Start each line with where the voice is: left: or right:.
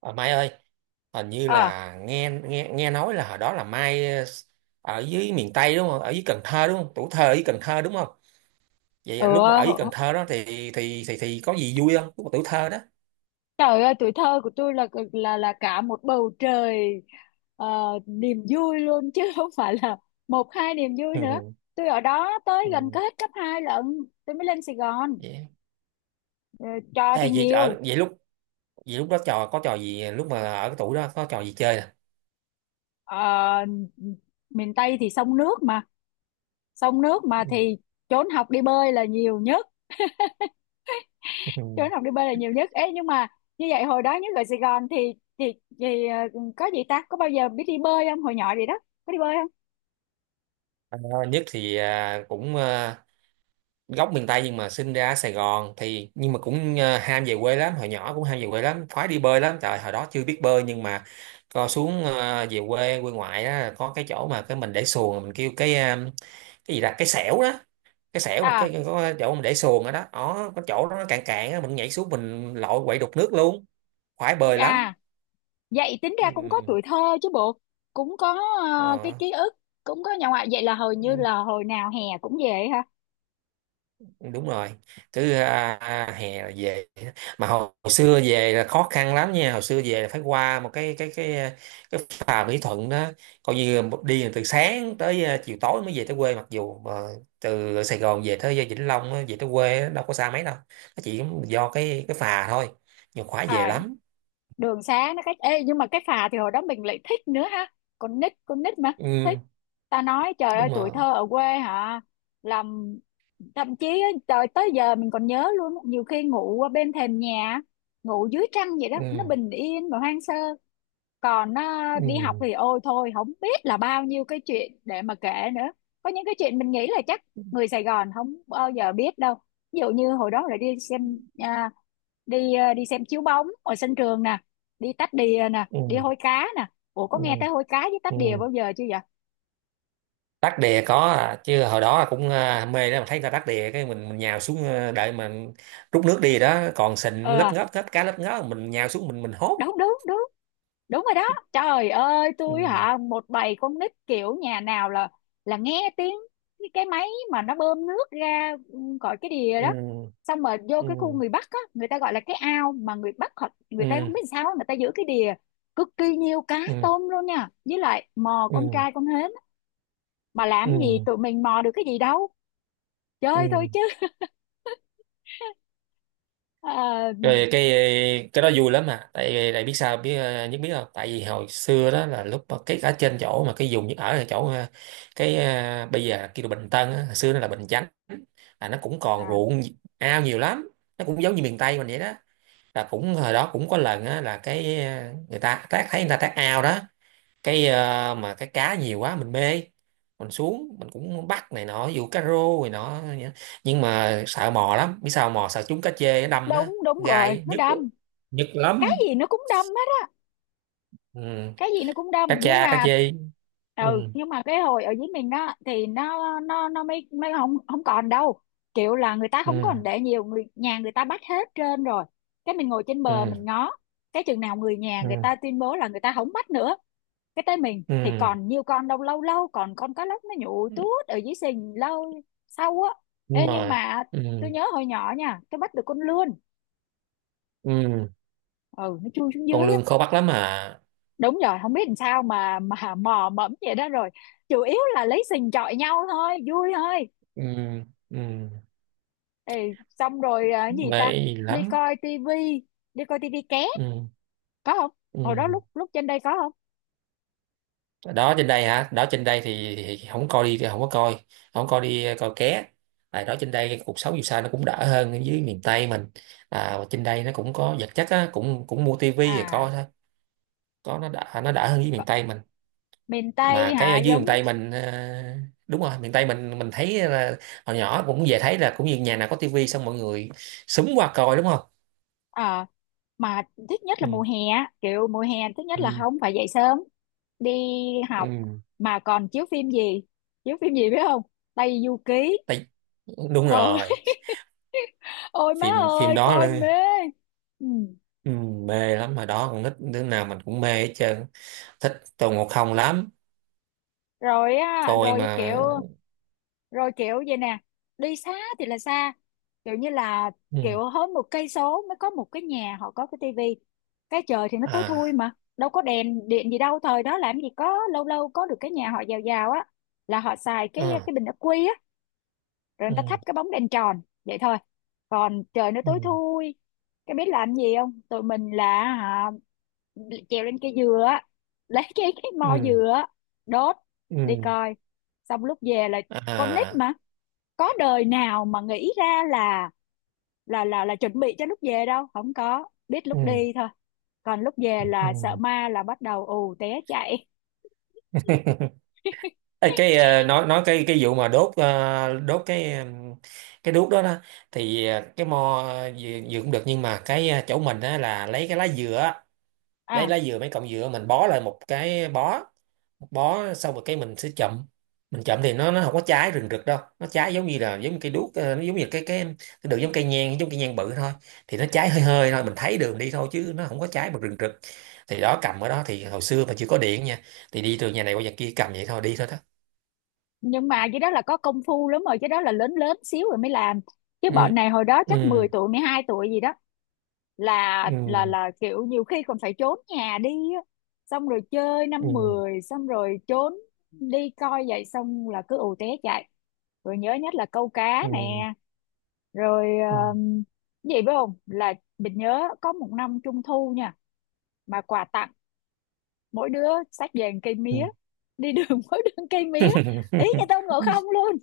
right: Ờ, Mai ơi, hình như
left: À,
right: là nghe nghe nghe nói là hồi đó là Mai ở dưới miền Tây đúng không? Ở dưới Cần Thơ đúng không? Tuổi thơ ở dưới Cần Thơ đúng không? Vậy là lúc mà ở dưới Cần
left: ừ,
right: Thơ đó thì thì có gì vui không? Lúc mà tuổi thơ đó.
left: trời ơi, tuổi thơ của tôi là cả một bầu trời ờ, niềm vui luôn chứ không phải là một hai niềm vui nữa.
right: Ừ.
left: Tôi ở đó tới gần
right: Ừ.
left: có hết cấp 2 lận, tôi mới lên Sài Gòn.
right: Vậy.
left: Ờ, Trò thì
right: Ê, vậy
left: nhiều.
right: ở vậy lúc đó trò có trò gì lúc mà ở cái tuổi đó có trò gì chơi nè?
left: Ờ, Miền Tây thì sông nước mà
right: Ừ.
left: thì trốn học đi bơi là nhiều nhất, trốn
right: Ừ.
left: học đi bơi là nhiều nhất. Ê, nhưng mà như vậy hồi đó nhất ở Sài Gòn thì có gì ta? Có bao giờ biết đi bơi không? Hồi nhỏ gì đó, có đi bơi không?
right: Ờ, nhất thì cũng gốc miền Tây nhưng mà sinh ra ở Sài Gòn thì nhưng mà cũng ham về quê lắm, hồi nhỏ cũng ham về quê lắm, khoái đi bơi lắm. Trời, hồi đó chưa biết bơi nhưng mà co xuống về quê, quê ngoại á, có cái chỗ mà cái mình để xuồng mình kêu cái cái gì là cái xẻo đó, cái xẻo mà
left: À,
right: cái có cái chỗ mình để xuồng ở đó đó, có chỗ đó nó cạn cạn á, mình nhảy xuống mình lội quậy đục nước luôn, khoái bơi lắm.
left: à, vậy tính ra cũng có
right: Ừ.
left: tuổi thơ chứ bộ, cũng có cái
right: Ờ.
left: ký ức, cũng có nhà ngoại. Vậy là hồi như là hồi nào hè cũng về ha.
right: Đúng rồi, cứ hè là về, mà hồi xưa về là khó khăn lắm nha, hồi xưa về là phải qua một cái cái cái phà Mỹ Thuận đó, coi như đi từ sáng tới chiều tối mới về tới quê, mặc dù mà từ Sài Gòn về tới Vĩnh Long á, về tới quê á, đâu có xa mấy đâu, nó chỉ do cái phà thôi, nhiều khóa về
left: À,
right: lắm.
left: đường xá nó cách. Ê nhưng mà cái phà thì hồi đó mình lại thích nữa ha. Con nít mà thích.
right: Ừ.
left: Ta nói trời ơi
right: Đúng
left: tuổi
right: rồi.
left: thơ ở quê hả? Làm thậm chí á, trời tới giờ mình còn nhớ luôn, á, nhiều khi ngủ ở bên thềm nhà, ngủ dưới trăng vậy đó, nó
right: Ừ,
left: bình yên và hoang sơ. Còn đi học
right: ừ.
left: thì ôi thôi không biết là bao nhiêu cái chuyện để mà kể nữa. Có những cái chuyện mình nghĩ là chắc người Sài Gòn không bao giờ biết đâu, ví dụ như hồi đó là đi xem à, đi ờ, đi xem chiếu bóng ở sân trường nè, đi tách đìa nè, đi
right: Ừ.
left: hôi cá nè. Ủa, có
right: Ừ.
left: nghe tới hôi cá với
right: Ừ.
left: tách đìa
right: Ừ.
left: bao giờ chưa vậy?
right: Đắc đè có chứ hồi đó cũng mê đó, mà thấy người ta đắc đè cái mình nhào xuống đợi mà rút nước đi đó, còn sình
left: ờ
right: lấp ngóp hết, cá lấp ngóp mình nhào xuống mình hốt.
left: Đúng, đúng, đúng, đúng rồi đó. Trời ơi,
right: Ừ.
left: tôi hả, một bầy con nít kiểu nhà nào là nghe tiếng cái máy mà nó bơm nước ra khỏi cái đìa đó.
right: Ừ.
left: Xong rồi vô
right: Ừ.
left: cái khu người Bắc á, người ta gọi là cái ao. Mà người Bắc họ, người ta
right: Ừ.
left: không biết sao người ta giữ cái đìa cực kỳ nhiều cá
right: Ừ.
left: tôm luôn nha, với lại mò con
right: Ừ.
left: trai con hến. Mà làm gì
right: Ừ.
left: tụi mình mò được cái gì đâu, chơi thôi
right: Ừ.
left: chứ. Ờ,
right: Rồi cái đó vui lắm, mà tại tại biết sao biết, à, nhất biết không, tại vì hồi xưa đó là lúc mà cái ở trên chỗ mà cái vùng Nhất ở là chỗ cái bây giờ kêu là Bình Tân á, hồi xưa nó là Bình Chánh, là nó cũng còn
left: à,
right: ruộng ao nhiều lắm, nó cũng giống như miền Tây mình vậy đó, là cũng hồi đó cũng có lần á là cái người ta tác, thấy người ta tác ao đó, cái mà cái cá nhiều quá mình mê, mình xuống mình cũng bắt này nọ, dù cá rô này nọ, nhưng mà sợ mò lắm, biết sao mò sợ trúng cá chê nó đâm á,
left: Đúng, đúng rồi,
right: gai
left: nó
right: nhức,
left: đâm.
right: nhức
left: Cái
right: lắm.
left: gì nó cũng đâm hết,
right: Ừ.
left: cái gì nó cũng đông,
right: Cá
left: nhưng
right: cha cá
left: mà
right: chê. Ừ.
left: ừ nhưng mà cái hồi ở dưới mình đó thì nó mới mới không không còn đâu. Kiểu là người ta
right: Ừ.
left: không còn để nhiều, người nhà người ta bắt hết trên rồi. Cái mình ngồi trên bờ mình
right: Ừ.
left: ngó, cái chừng nào người nhà người
right: Ừ.
left: ta tuyên bố là người ta không bắt nữa, cái tới mình thì
right: Ừ.
left: còn nhiều con đâu, lâu lâu còn con cá lóc nó nhụ tuốt ở dưới sình lâu sau á.
right: Đúng
left: Ê, nhưng
right: rồi.
left: mà
right: Ừ.
left: tôi nhớ hồi nhỏ nha, tôi bắt được con lươn.
right: Ừ.
left: Ừ, nó chui xuống dưới.
right: Con lươn khó bắt lắm à.
left: Đúng rồi, không biết làm sao mà mò mẫm vậy đó rồi, chủ yếu là lấy sình chọi nhau thôi, vui thôi.
right: Ừ. Ừ.
left: Ê, xong rồi gì ta,
right: Mê lắm.
left: đi coi tivi, đi coi tivi ké
right: Ừ.
left: có không,
right: Ừ.
left: hồi đó lúc lúc trên đây có không?
right: Đó trên đây hả? Đó trên đây thì không coi đi, không có coi, không coi đi coi ké, tại đó trên đây cái cuộc sống dù sao nó cũng đỡ hơn ở dưới miền Tây mình, à, và trên đây nó cũng có vật chất á, cũng cũng mua tivi rồi coi
left: À,
right: thôi, có, nó đỡ hơn dưới
left: có.
right: miền Tây mình.
left: Miền Tây
right: Mà cái ở
left: hả,
right: dưới
left: giống
right: miền Tây mình đúng rồi, miền Tây mình thấy là hồi nhỏ cũng về thấy là cũng như nhà nào có tivi xong mọi người súng qua coi đúng không.
left: à, mà thích nhất là mùa
right: Ừ,
left: hè á. Kiểu mùa hè thích nhất là
right: ừ.
left: không phải dậy sớm đi học,
right: Ừ.
left: mà còn chiếu phim gì, chiếu phim gì biết không? Tây Du Ký.
right: Tại, đúng
left: ờ
right: rồi,
left: Ôi má
right: phim phim
left: ơi,
right: đó
left: coi mê.
right: là.
left: Ừ.
right: Ừ, mê lắm, mà đó con nít đứa nào mình cũng mê hết trơn, thích Tôn Ngộ Không lắm,
left: Rồi á,
right: coi
left: rồi
right: mà.
left: kiểu rồi kiểu vậy nè. Đi xa thì là xa, kiểu như là
right: Ừ.
left: kiểu hơn một cây số mới có một cái nhà họ có cái tivi. Cái trời thì nó tối thui
right: À.
left: mà đâu có đèn điện gì đâu, thời đó làm gì có, lâu lâu có được cái nhà họ giàu giàu á là họ xài cái
right: Ừ.
left: cái bình ắc quy á. Rồi người ta thắp
right: Ừ.
left: cái bóng đèn tròn vậy thôi, còn trời nó
right: Ừ.
left: tối thui. Cái biết làm gì không, tụi mình là hả, trèo lên cây dừa á, lấy cái mo
right: Ừ.
left: dừa á, đốt,
right: Ừ.
left: đi coi. Xong lúc về là, con nít
right: À.
left: mà, có đời nào mà nghĩ ra là chuẩn bị cho lúc về đâu, không có biết lúc
right: Ừ.
left: đi thôi, còn lúc về là sợ
right: Ừ.
left: ma là bắt đầu ù té chạy.
right: Ê, cái nói cái vụ mà đốt đốt cái cái đuốc đó đó, thì cái mo gì gì cũng được nhưng mà cái chỗ mình á là lấy cái lá dừa á, đây
left: à
right: lá dừa mấy cọng dừa mình bó lại một cái bó, một bó xong rồi cái mình sẽ chậm, mình chậm thì nó không có trái rừng rực đâu, nó trái giống như là giống như cây đuốc, nó giống như cái đường, giống cây nhang, giống cây nhang bự thôi, thì nó trái hơi hơi thôi, mình thấy đường đi thôi chứ nó không có trái mà rừng rực, thì đó cầm ở đó thì hồi xưa mà chưa có điện nha, thì đi từ nhà này qua nhà kia cầm vậy thôi, đi thôi đó.
left: nhưng mà cái đó là có công phu lắm rồi, cái đó là lớn lớn xíu rồi mới làm. Chứ bọn
right: Ừ.
left: này hồi đó
right: Ừ.
left: chắc 10 tuổi 12 tuổi gì đó là là
right: Ừ.
left: là kiểu nhiều khi còn phải trốn nhà đi á. Xong rồi chơi năm
right: Ừ.
left: mười xong rồi trốn, đi coi vậy xong là cứ ù té chạy. Rồi nhớ nhất là câu cá nè.
right: Ừ.
left: Rồi
right: Ừ.
left: um, cái gì biết không, là mình nhớ có một năm trung thu nha, mà quà tặng mỗi đứa xách về một cây
right: Ừ.
left: mía đi đường. Mỗi đứa một cây mía ý như Tôn Ngộ Không luôn.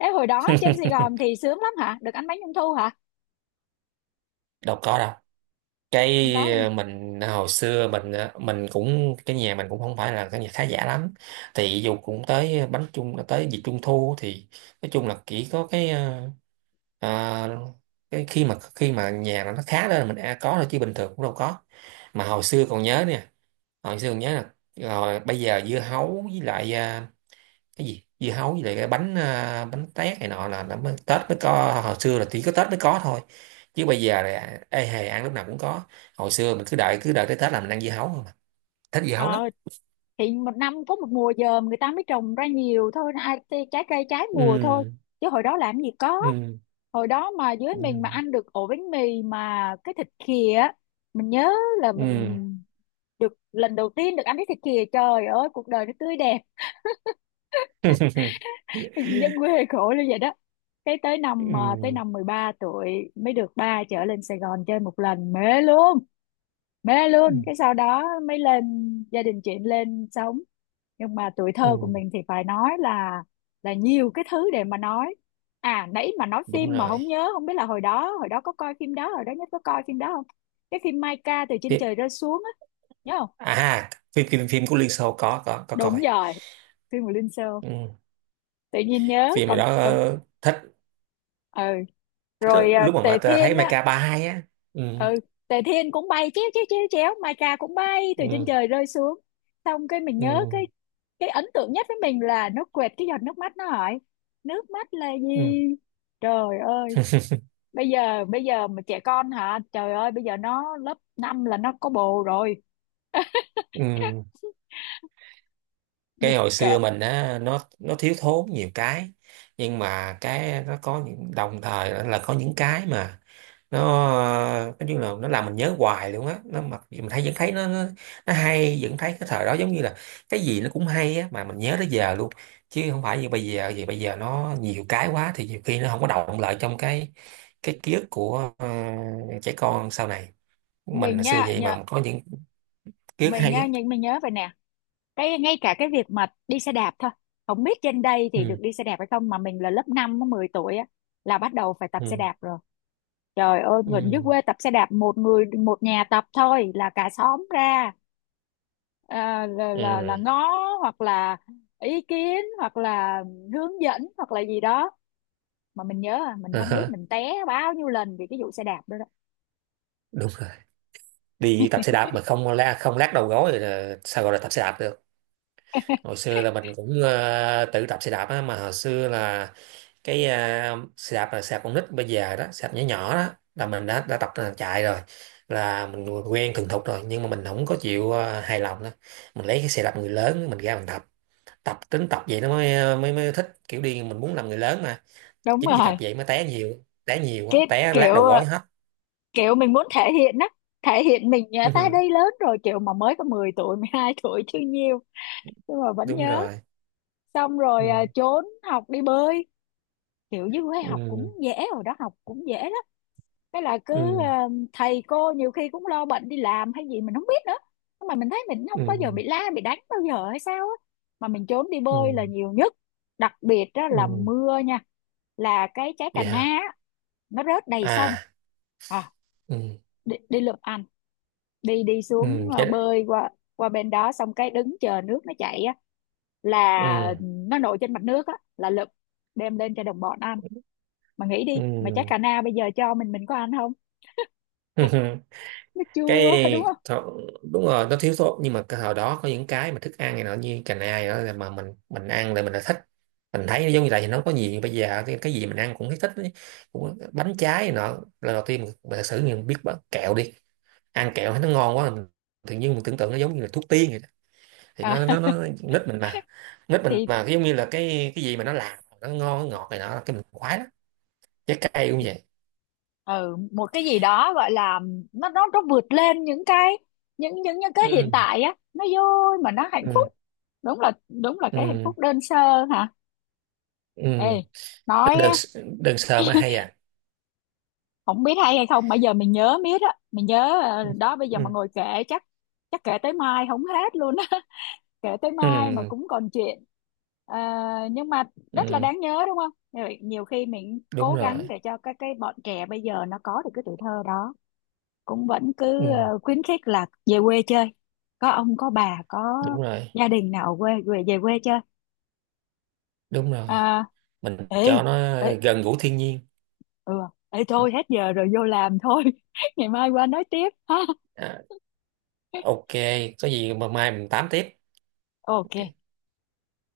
left: Thế hồi đó trên Sài Gòn thì sướng lắm hả? Được ăn bánh trung thu hả?
right: Đâu có đâu, cái
left: Không có luôn.
right: mình hồi xưa mình mình cũng cái nhà mình cũng không phải là cái nhà khá giả lắm, thì dù cũng tới bánh trung tới dịp trung thu thì nói chung là chỉ có cái ờ, cái khi mà nhà nó khá lên là mình đã có rồi, chứ bình thường cũng đâu có. Mà hồi xưa còn nhớ nè, hồi xưa còn nhớ là rồi bây giờ dưa hấu với lại cái gì dưa hấu với lại cái bánh bánh tét này nọ là mới, Tết mới có, hồi xưa là chỉ có Tết mới có thôi chứ bây giờ là ê hề ăn lúc nào cũng có. Hồi xưa mình cứ đợi tới Tết là mình ăn dưa hấu không à, thích dưa hấu lắm.
left: Ờ, thì một năm có một mùa dờm người ta mới trồng ra nhiều thôi, ai thì trái cây trái mùa thôi.
right: Ừ.
left: Chứ hồi đó làm gì có.
right: Ừ.
left: Hồi đó mà dưới mình
right: Ừ.
left: mà ăn được ổ bánh mì mà cái thịt khìa, á, mình nhớ là mình
right: Ừ.
left: được lần đầu tiên được ăn cái thịt khìa, trời ơi cuộc đời nó tươi đẹp. Dân quê khổ như vậy đó, cái tới năm à, tới
right: Ừ.
left: năm 13 tuổi mới được ba chở lên Sài Gòn chơi một lần mê luôn. Mê
right: Ừ.
left: luôn, cái sau đó mới lên, gia đình chuyển lên sống. Nhưng mà tuổi
right: Ừ.
left: thơ của mình thì phải nói là nhiều cái thứ để mà nói. À, nãy mà nói
right: Đúng
left: phim mà
right: rồi.
left: không nhớ, không biết là hồi đó có coi phim đó, hồi đó nhất có coi phim đó không, cái phim Mai Ca từ trên
right: Tiếp-
left: trời rơi xuống á, nhớ không?
right: à, phim phim phim của Liên Xô, có
left: Đúng
right: coi.
left: rồi, phim của Linh Sơ,
right: Ừ.
left: tự nhiên nhớ
right: Phim
left: còn.
right: đó thích,
left: Ừ,
right: thích
left: rồi
right: lúc mà
left: Tề
right: ta thấy
left: Thiên á.
right: Mecha 32 á. Ừ.
left: Ừ, Tề Thiên cũng bay chéo chéo chéo chéo, Mai Ca cũng bay từ trên
right: Ừ.
left: trời rơi xuống. Xong cái mình nhớ
right: Ừ.
left: cái ấn tượng nhất với mình là nó quệt cái giọt nước mắt nó hỏi nước mắt là
right: Ừ.
left: gì. Trời ơi, bây giờ mà trẻ con hả, trời ơi bây giờ nó lớp 5 là nó có bồ rồi.
right: Ừ.
left: Thì
right: Cái hồi
left: kệ.
right: xưa mình á, nó thiếu thốn nhiều cái, nhưng mà cái nó có những đồng thời là có những cái mà nó nói chung là nó làm mình nhớ hoài luôn á, nó mặc dù mình thấy vẫn thấy nó hay, vẫn thấy cái thời đó giống như là cái gì nó cũng hay á, mà mình nhớ tới giờ luôn, chứ không phải như bây giờ vì bây giờ nó nhiều cái quá thì nhiều khi nó không có động lại trong cái ký ức của trẻ con sau này, mình
left: Mình
right: hồi xưa
left: nha,
right: vậy
left: nhớ.
right: mà có những ký ức
left: Mình
right: hay á.
left: nha, nhưng mình nhớ vậy nè, cái ngay cả cái việc mà đi xe đạp thôi, không biết trên đây thì được
right: Ừ.
left: đi xe đạp hay không, mà mình là lớp 5 10 tuổi á là bắt đầu phải tập xe
right: Ừ.
left: đạp rồi. Trời ơi mình dưới
right: Ừ.
left: quê tập xe đạp một người một nhà tập thôi là cả xóm ra, là
right: Ừ.
left: ngó, hoặc là ý kiến, hoặc là hướng dẫn, hoặc là gì đó. Mà mình nhớ mình
right: Ờ
left: không biết
right: hả,
left: mình té bao nhiêu lần vì cái vụ xe đạp đó, đó.
right: đúng, đi tập xe đạp mà không la không lát đầu gối rồi là sao gọi là tập xe đạp được. Hồi xưa là mình cũng tự tập xe đạp á, mà hồi xưa là cái xe đạp là xe đạp con nít bây giờ đó, xe đạp nhỏ nhỏ đó là mình đã tập là chạy rồi, là mình quen thuần thục rồi nhưng mà mình không có chịu, hài lòng đó, mình lấy cái xe đạp người lớn mình ra mình tập, tập tính tập vậy nó mới mới mới thích kiểu đi, mình muốn làm người lớn mà,
left: Đúng
right: chính vì tập
left: rồi.
right: vậy mới té nhiều, té nhiều quá
left: Cái
right: té lát
left: kiểu
right: đầu gối hết.
left: kiểu mình muốn thể hiện á, thể hiện mình nhớ, ta đây lớn rồi, kiểu mà mới có 10 tuổi 12 tuổi chưa nhiều nhưng mà vẫn
right: Đúng
left: nhớ.
right: rồi.
left: Xong
right: Ừ.
left: rồi trốn học đi bơi, kiểu dưới quê học cũng
right: Ừ.
left: dễ rồi đó, học cũng dễ lắm. Cái là cứ
right: Ừ.
left: thầy cô nhiều khi cũng lo bận đi làm hay gì mình không biết nữa, nhưng mà mình thấy mình không bao giờ
right: Ừ.
left: bị la bị đánh bao giờ hay sao á. Mà mình trốn đi
right: Ừ.
left: bơi là nhiều nhất, đặc biệt đó là
right: Ừ.
left: mưa nha, là cái trái cà
right: Vậy
left: na
right: hả.
left: á, nó rớt đầy sông.
right: À.
left: à
right: Ừ.
left: đi lượm đi đi
right: Ừ.
left: xuống
right: Cái.
left: bơi qua qua bên đó, xong cái đứng chờ nước nó chảy á là
right: Ừ.
left: nó nổi trên mặt nước á là lụp, đem lên cho đồng bọn ăn. Mà nghĩ đi mà chắc
right: Ừ.
left: cà na bây giờ cho mình có ăn không? Nó
right: Cái
left: chua, đúng không?
right: thọ- đúng rồi, nó thiếu sót nhưng mà cái hồi đó có những cái mà thức ăn này nọ như cành ai đó là, mà mình ăn là mình đã thích, mình thấy giống như là nó có gì bây giờ, cái gì mình ăn cũng thấy thích ấy, cũng bánh trái này nọ. Lần đầu tiên mình thật sự mình biết bánh kẹo đi ăn kẹo thấy nó ngon quá, mình tự nhiên mình tưởng tượng nó giống như là thuốc tiên vậy đó. Thì
left: à,
right: nó nít mình mà, nít mình
left: thì
right: mà giống như là cái gì mà nó làm nó ngon nó ngọt này nọ là cái mình khoái lắm, trái cây cũng vậy.
left: ừ, một cái gì đó gọi là, nó vượt lên những cái, những cái hiện
right: Ừ.
left: tại á, nó vui mà nó hạnh
right: Ừ.
left: phúc. Đúng là cái hạnh
right: Ừ.
left: phúc đơn sơ hả.
right: Ừ.
left: Ê, nói,
right: Đừng, đừng sợ mà hay à.
left: không biết hay hay không, bây giờ mình nhớ miết á, mình nhớ
right: Ừ.
left: đó bây giờ
right: Ừ.
left: mà ngồi kể chắc chắc kể tới mai không hết luôn á. Kể tới mai mà
right: Ừ.
left: cũng còn chuyện. Ờ, nhưng mà rất là
right: Ừ.
left: đáng nhớ đúng không? Rồi nhiều khi mình cố
right: Đúng rồi.
left: gắng để cho các cái bọn trẻ bây giờ nó có được cái tuổi thơ đó, cũng vẫn
right: Ừ.
left: cứ khuyến khích là về quê chơi, có ông có bà, có
right: Đúng rồi.
left: gia đình nào ở quê về về quê chơi.
right: Đúng rồi,
left: à,
right: mình
left: Ê,
right: cho nó
left: ê,
right: gần gũi thiên nhiên.
left: ừ ê,
right: Ừ.
left: thôi hết giờ rồi vô làm thôi. Ngày mai qua nói tiếp ha.
right: À, ok, có gì mà mai mình tám tiếp.
left: OK.
right: Ok.